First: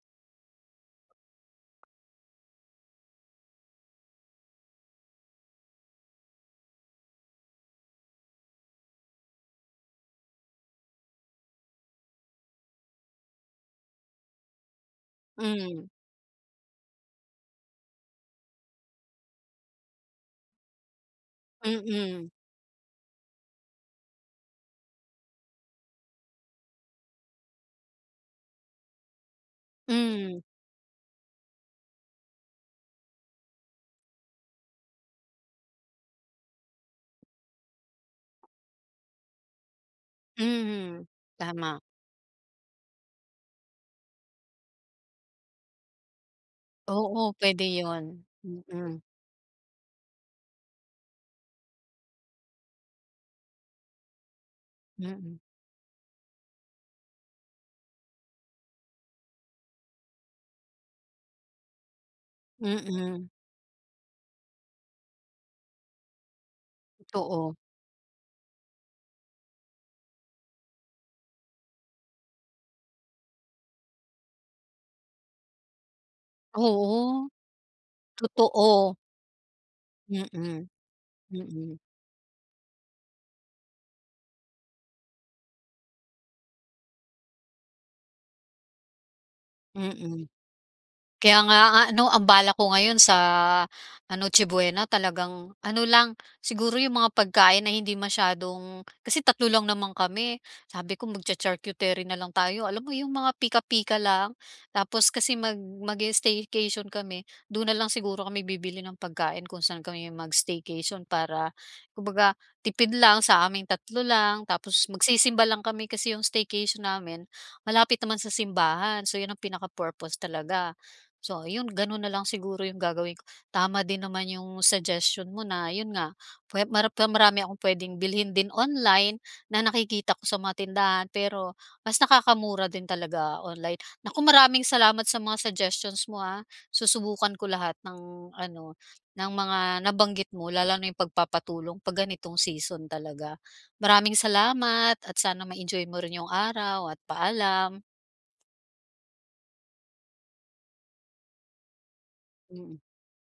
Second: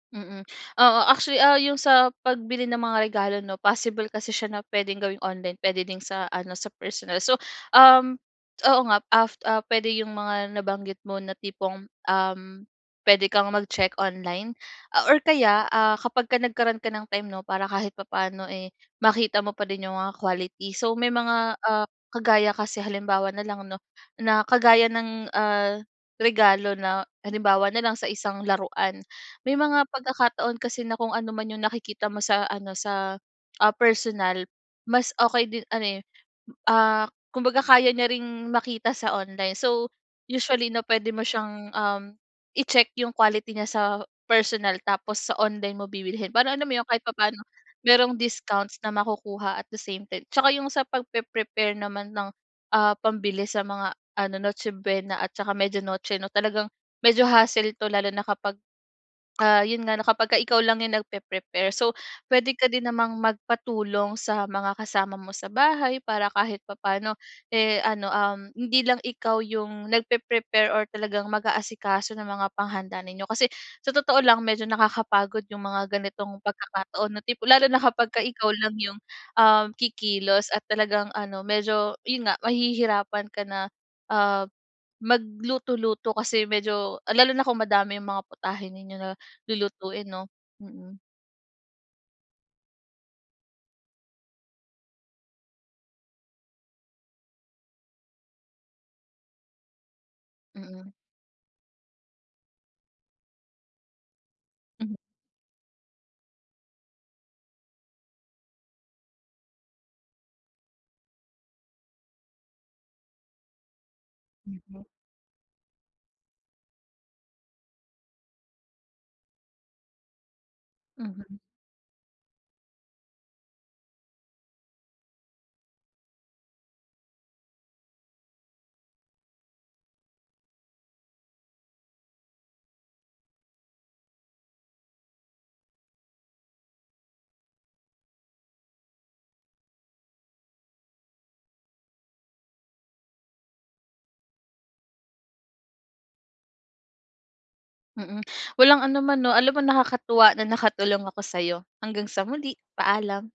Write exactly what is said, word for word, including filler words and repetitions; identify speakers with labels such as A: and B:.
A: Mm, oo actually, ah, yung sa pagbili ng mga regalo 'no, possible kasi siya na puwedeng gawing online pwede din sa ano sa personal. So, um, oo nga af ah, puwede yung mga nabanggit mo na tipong, um, puwede kang mag check online a or kaya,
B: Mm.
A: ah, kapagka nagkaroon ka ng time 'no para kahit papano, eh, makita mo pa din yung mga quality. So may mga, ah,
B: Mm.
A: kagaya kasi halimbawa na lang 'no na kagaya ng, ah, regalo na halimbawa nalang sa isang laruan may mga
B: Hmm.
A: pagkakataon kasi na kung ano man yung nakikita mo sa ano sa, ah, personal mas okey din ano, eh, ah, kumbaga kaya niya ring makita sa online. So usually 'no,
B: Mhm,
A: puwede mo siyang,
B: tama.
A: um, i-check yung quality niya sa personal tapos sa online mo bibilhin para alam mo yun kahit
B: Oo,
A: papano
B: puwede
A: mayrong
B: yun,
A: discounts na
B: mm.
A: makukuha at the same time. 'Tsaka yung sa pagpepre-prepare naman ng, ah, pambili sa mga ano Noche Buena at
B: Mm.
A: saka Media Noche 'no talagang medyo hassle to lalo na kapag, ah, yun nga na kapagka ikaw lang yung nagpepre-prepare. So puwede ka din namang
B: Mm.
A: magpatulong sa mga kasama mo sa bahay para kahit papa'no,
B: Oo.
A: eh, ano, um, hindi lang ikaw yung nagpepre-prepare or talagang mag-aasikaso ng mga panghanda ninyo. Kasi sa totoo lang medyo nakakapagod yung mga ganitong pagkakataon na
B: Oo.
A: tipo lalo na kapagka ikaw lang
B: Totoo.
A: yung, um, kikilos at
B: Mm.
A: talagang ano
B: Mm.
A: medyo yun nga mahihirapan ka na, ah, magluto-luto kasi medyo lalo na kung madami yung mga putahe ninyo na lulutuin 'no?
B: Mm.
A: Mm.
B: Kaya nga a ano ang balak ko ngayon sa, ah, Noche Buena talagang ano lang siguro yung mga pagkain na hindi masyadong kasi tatlo lang naman kami,
A: Mm.
B: sabi ko mag-cha-charcuterie nalang tayo alam mo yung mga pika-pika lang.
A: M
B: Tapos kasi mag mag-i-staycation kami do'n nalang siguro kami bibili ng pagkain kung saan kami mag-staycation para kumbaga tipid lang sa aming tatlo lang
A: Mm.
B: tapos magsisimba lang kami. Kasi yung staycation namin malapit naman sa simbahan so yun ang pinaka-purpose talaga.
A: Mhm.
B: So ayun, gano'n na lang siguro yung gagawin ko. Tama din naman yung suggestion mo na yun nga puwe maram pero marami akong puwedeng bilhin din online na nakikita ko sa mga tindahan pero mas nakakamura din talaga online. Naku, maraming salamat sa mga suggestions mo, ah, susubukan ko lahat ng ano ng mga nabanggit mo lalo na yung pagpapatulong pag ganitong season talaga. Maraming salamat at sana ma-enjoy mo rin yung araw at paalam.
A: Mm, walang anuman 'no? Alam mo nakakatuwa na nakatulong ako sayo. Hanggang sa muli,
B: Mm.
A: paalam.